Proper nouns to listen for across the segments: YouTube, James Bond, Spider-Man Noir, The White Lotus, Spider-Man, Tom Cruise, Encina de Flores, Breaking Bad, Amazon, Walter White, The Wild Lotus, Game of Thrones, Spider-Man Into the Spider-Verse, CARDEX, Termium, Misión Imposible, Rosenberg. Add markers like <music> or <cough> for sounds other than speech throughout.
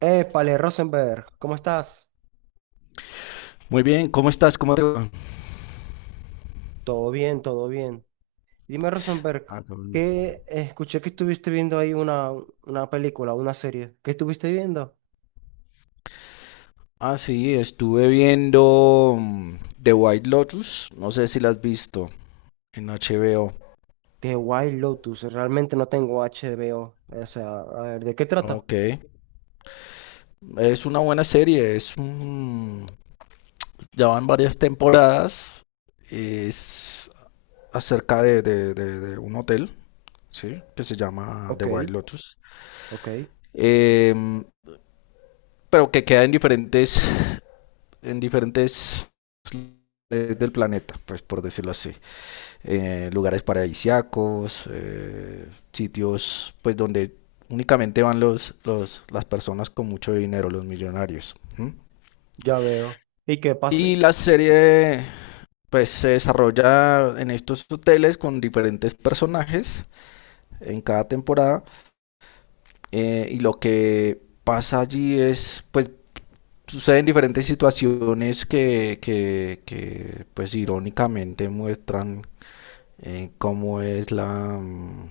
Épale, Rosenberg, ¿cómo estás? Muy bien, ¿cómo estás? ¿Cómo te va? Todo bien, todo bien. Dime, Rosenberg, Ah, cabrón. que escuché que estuviste viendo ahí una película, una serie. ¿Qué estuviste viendo? Ah, sí, estuve viendo The White Lotus. No sé si la has visto en HBO. The Wild Lotus. Realmente no tengo H HBO. O sea, a ver, ¿de qué trata? Ok. Es una buena serie. Ya van varias temporadas. Es acerca de un hotel, ¿sí? Que se llama The Ok, White Lotus. ok, Em, pero que queda en en diferentes del planeta, pues por decirlo así. Lugares paradisíacos, sitios pues donde únicamente van las personas con mucho dinero, los millonarios. ¿Mm? ya veo. ¿Y qué pasa? Y la serie pues se desarrolla en estos hoteles con diferentes personajes en cada temporada, y lo que pasa allí es pues suceden diferentes situaciones que pues irónicamente muestran cómo es mm,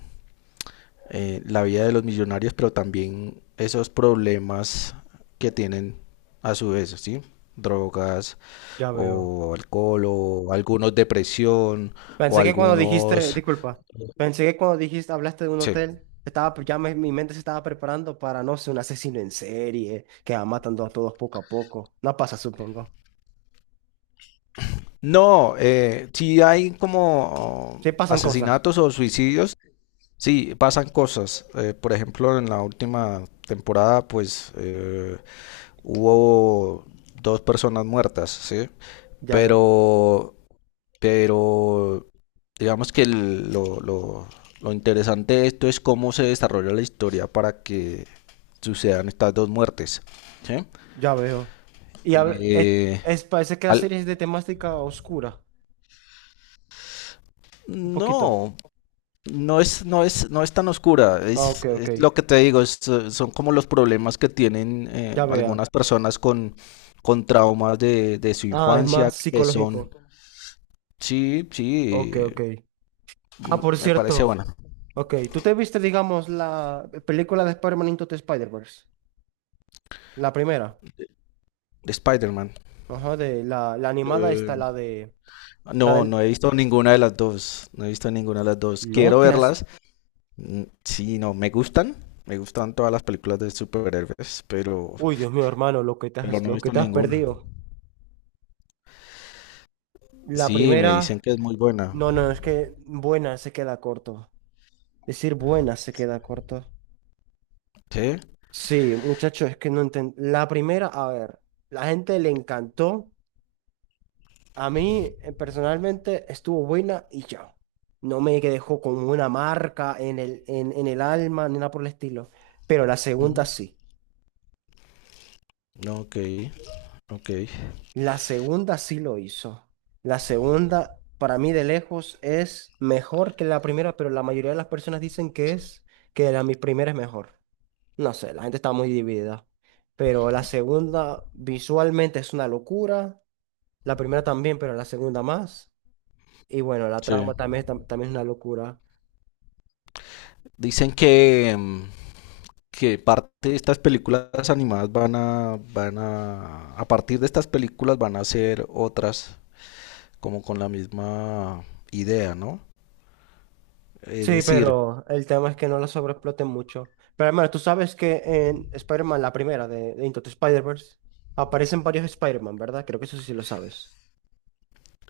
la vida de los millonarios, pero también esos problemas que tienen a su vez, ¿sí? Drogas Ya veo. o alcohol o algunos depresión o Pensé que cuando dijiste, algunos... disculpa, pensé que cuando dijiste, hablaste de un Sí. hotel, estaba, mi mente se estaba preparando para, no sé, un asesino en serie que va matando a todos poco a poco. No pasa, supongo. No, sí hay como Sí pasan cosas. asesinatos o suicidios, sí, pasan cosas. Por ejemplo, en la última temporada, pues hubo dos personas muertas, ¿sí? Ya veo, Pero Pero digamos que lo interesante de esto es cómo se desarrolla la historia para que sucedan estas dos muertes, ¿sí? ya veo. Y Eh, parece que la al- serie es de temática oscura, un poquito. no, no es tan oscura. Ah, ok, Es ok. lo que te digo, es, son como los problemas que tienen Ya veo. algunas personas con traumas de su Ah, es infancia, más que son... psicológico. Sí, Ok, sí, ok. Ah, por me parece cierto. buena. Ok, ¿tú te viste, digamos, la película de Spider-Man Into the Spider-Verse? La primera. De Spider-Man. Ajá, de la animada Eh, está la de. La No, no del. he visto ninguna de las dos. No he visto ninguna de las dos. No Quiero te has. verlas. Sí, no, me gustan. Me gustan todas las películas de superhéroes, Uy, Dios mío, hermano, lo que te pero has, no he lo que visto te has ninguna. perdido. La Sí, me dicen primera. que es muy buena. No, no, es que buena se queda corto. Decir buena se queda corto. ¿Sí? Sí, muchacho, es que no entiendo. La primera, a ver, la gente le encantó. A mí, personalmente, estuvo buena y ya. No me dejó con una marca en el alma ni nada por el estilo. Pero la Ujú. segunda sí. Ok, ok. La segunda sí lo hizo. La segunda, para mí de lejos, es mejor que la primera, pero la mayoría de las personas dicen que es, que la mi primera es mejor. No sé, la gente está muy dividida. Pero la segunda visualmente es una locura. La primera también, pero la segunda más. Y bueno, la Sí. trama también, es también es una locura. Dicen que parte de estas películas animadas van a partir de estas películas van a hacer otras como con la misma idea, ¿no? Es Sí, decir, pero el tema es que no la sobreexploten mucho. Pero hermano, tú sabes que en Spider-Man, la primera de Into the Spider-Verse, aparecen varios Spider-Man, ¿verdad? Creo que eso sí lo sabes.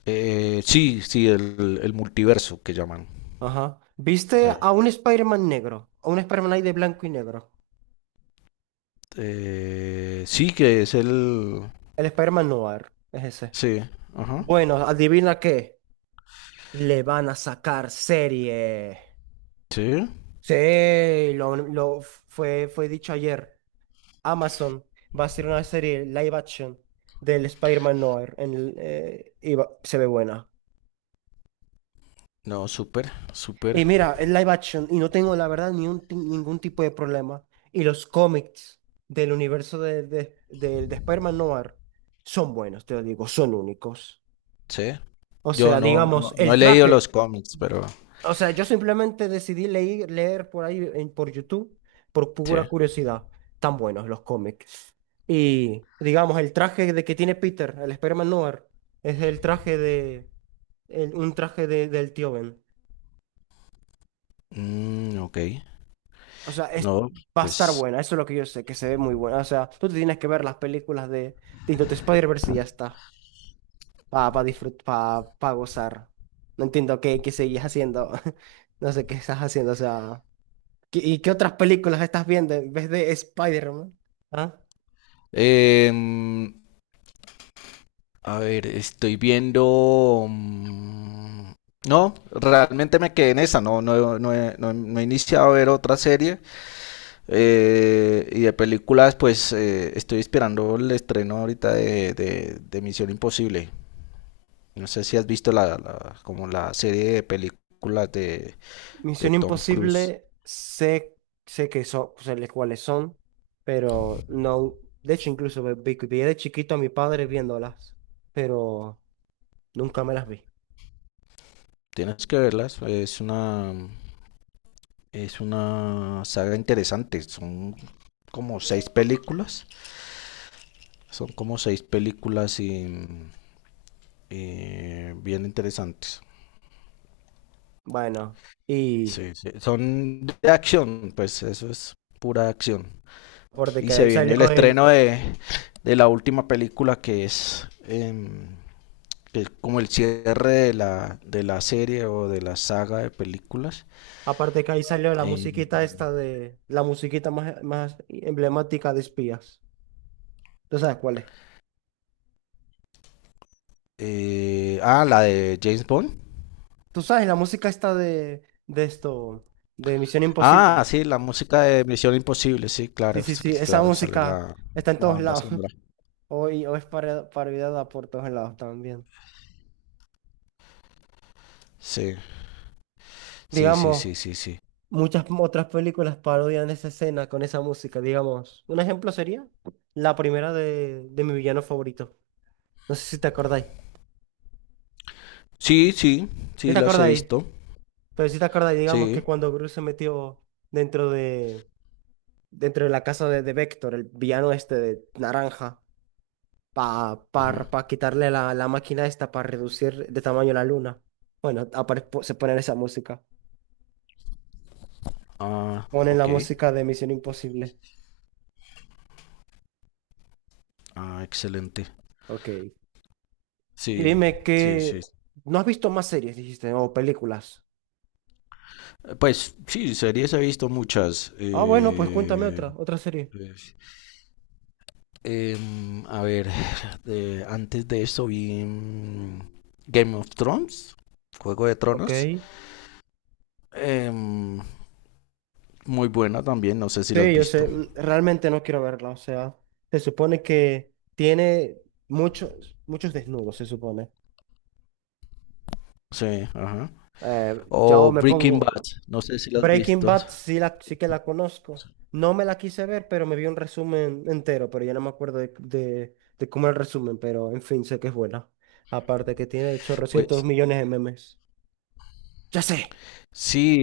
Sí, sí, el multiverso que llaman. Ajá. ¿Viste Eh, a un Spider-Man negro? A un Spider-Man ahí de blanco y negro. Sí, que es el... El Spider-Man Noir. Es ese. Sí, ajá, Bueno, adivina qué. Le van a sacar serie. sí. Sí, lo fue dicho ayer. Amazon va a hacer una serie live action del Spider-Man Noir. En el, se ve buena. No, súper, súper, Y mira, es live action y no tengo la verdad ni un ti- ningún tipo de problema. Y los cómics del universo de Spider-Man Noir son buenos, te lo digo, son únicos. sí. O Yo sea, digamos, no el he leído los traje. cómics, pero... O sea, yo simplemente decidí leer, leer por ahí en, por YouTube, por Sí. pura curiosidad. Tan buenos los cómics. Y digamos, el traje de que tiene Peter, el Spider-Man Noir, es el traje de un traje del tío Ben. Mm, ok, O sea, es, no, va a estar pues... buena, eso es lo que yo sé, que se ve muy buena. O sea, tú te tienes que ver las películas de Into the Spider-Verse y ya está, para disfrutar, para gozar. No entiendo qué seguís haciendo, <laughs> no sé qué estás haciendo, o sea, ¿y qué otras películas estás viendo en vez de Spider-Man? ¿Ah? em, a ver, estoy viendo... No, realmente me quedé en esa, no he iniciado a ver otra serie. Y de películas, pues estoy esperando el estreno ahorita de Misión Imposible. No sé si has visto como la serie de películas de Misión Tom Cruise. Imposible, sé, sé que son, cuáles son, pero no, de hecho incluso me vi de chiquito a mi padre viéndolas, pero nunca me las vi. Tienes que verlas. Es una saga interesante. Son como seis películas. Son como seis películas y bien interesantes. Bueno, y Sí, sí. Son de acción, pues eso es pura acción. aparte Y que se ahí viene el salió el, estreno de la última película que es, que es como el cierre de la serie o de la saga de películas. aparte que ahí salió la Em, musiquita esta de, la musiquita más, más emblemática de espías. ¿Tú sabes cuál es? La de James Bond. ¿Tú sabes la música esta de esto, de Misión Ah, Imposible? sí, la música de Misión Imposible, sí, Sí, claro, sí, sí, sí, esa claro, sale música la, está en la todos banda lados. sonora. <laughs> Hoy, o es parodiada por todos lados también. Sí, sí, sí, Digamos, sí, sí, sí. muchas otras películas parodian esa escena con esa música, digamos. Un ejemplo sería la primera de mi villano favorito. No sé si te acordáis. Sí, sí, ¿Sí sí, te las he acordáis? visto. Pero si te acordáis, digamos Sí. que cuando Bruce se metió dentro de, dentro de la casa de Vector, el villano este de naranja, para pa, Ujú. pa pa quitarle la máquina esta para reducir de tamaño la luna. Bueno, se ponen esa música. Ah, Ponen la ok. música de Misión Imposible. Ah, excelente. Ok. Y Sí, dime sí, que sí. no has visto más series, dijiste, o películas. Pues sí, series he visto muchas. Ah, bueno, pues cuéntame otra, otra serie. pues, a ver, de- antes de eso vi Game of Thrones, Juego de Ok. Tronos. em, Muy buena también, no sé si la has Sí, yo visto. sé, mm, realmente no quiero verla, o sea, se supone que tiene muchos, muchos desnudos, se supone. Sí, ajá. Eh, yo O me Breaking Bad, pongo, no sé si la has Breaking visto. Bad sí, la, sí que la conozco, no me la quise ver, pero me vi un resumen entero, pero ya no me acuerdo de cómo era el resumen, pero en fin, sé que es buena. Aparte que tiene 800 Pues millones de memes. Ya sé. sí,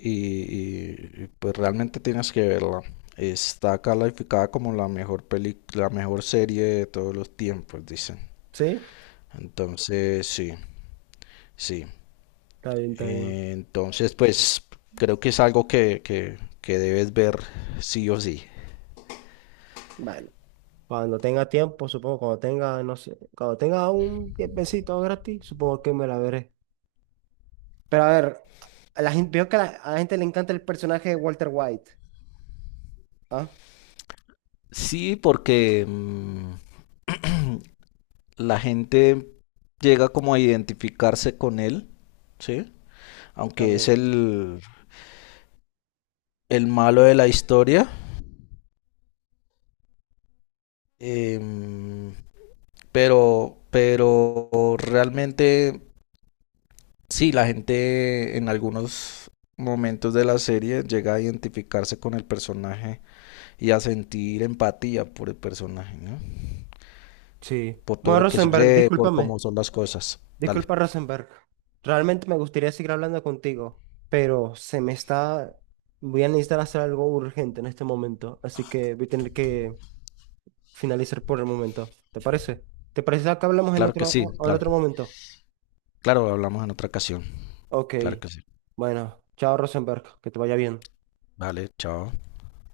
pues realmente tienes que verla. Está calificada como la mejor peli, la mejor serie de todos los tiempos, dicen. ¿Sí? Entonces, sí, sí. Está bien, está bien. Entonces, pues creo que es algo que debes ver sí o sí. Bueno, cuando tenga tiempo, supongo, cuando tenga, no sé, cuando tenga un tiempecito gratis, supongo que me la veré. Pero a ver, a la gente, veo que a la gente le encanta el personaje de Walter White. Ah, Sí, porque <clears throat> la gente llega como a identificarse con él, ¿sí? ya Aunque es veo. El malo de la historia, em, pero realmente sí, la gente en algunos momentos de la serie llega a identificarse con el personaje y a sentir empatía por el personaje, ¿no? Sí. Por todo Bueno, lo que Rosenberg, sucede, por discúlpame. cómo son las cosas. Dale. Disculpa, Rosenberg. Realmente me gustaría seguir hablando contigo, pero se me está... Voy a necesitar hacer algo urgente en este momento, así que voy a tener que finalizar por el momento. ¿Te parece? ¿Te parece que hablamos en Claro que otro, sí, en claro. otro momento? Claro, hablamos en otra ocasión. Ok. Claro que sí. Bueno, chao, Rosenberg. Que te vaya bien. Vale, chao.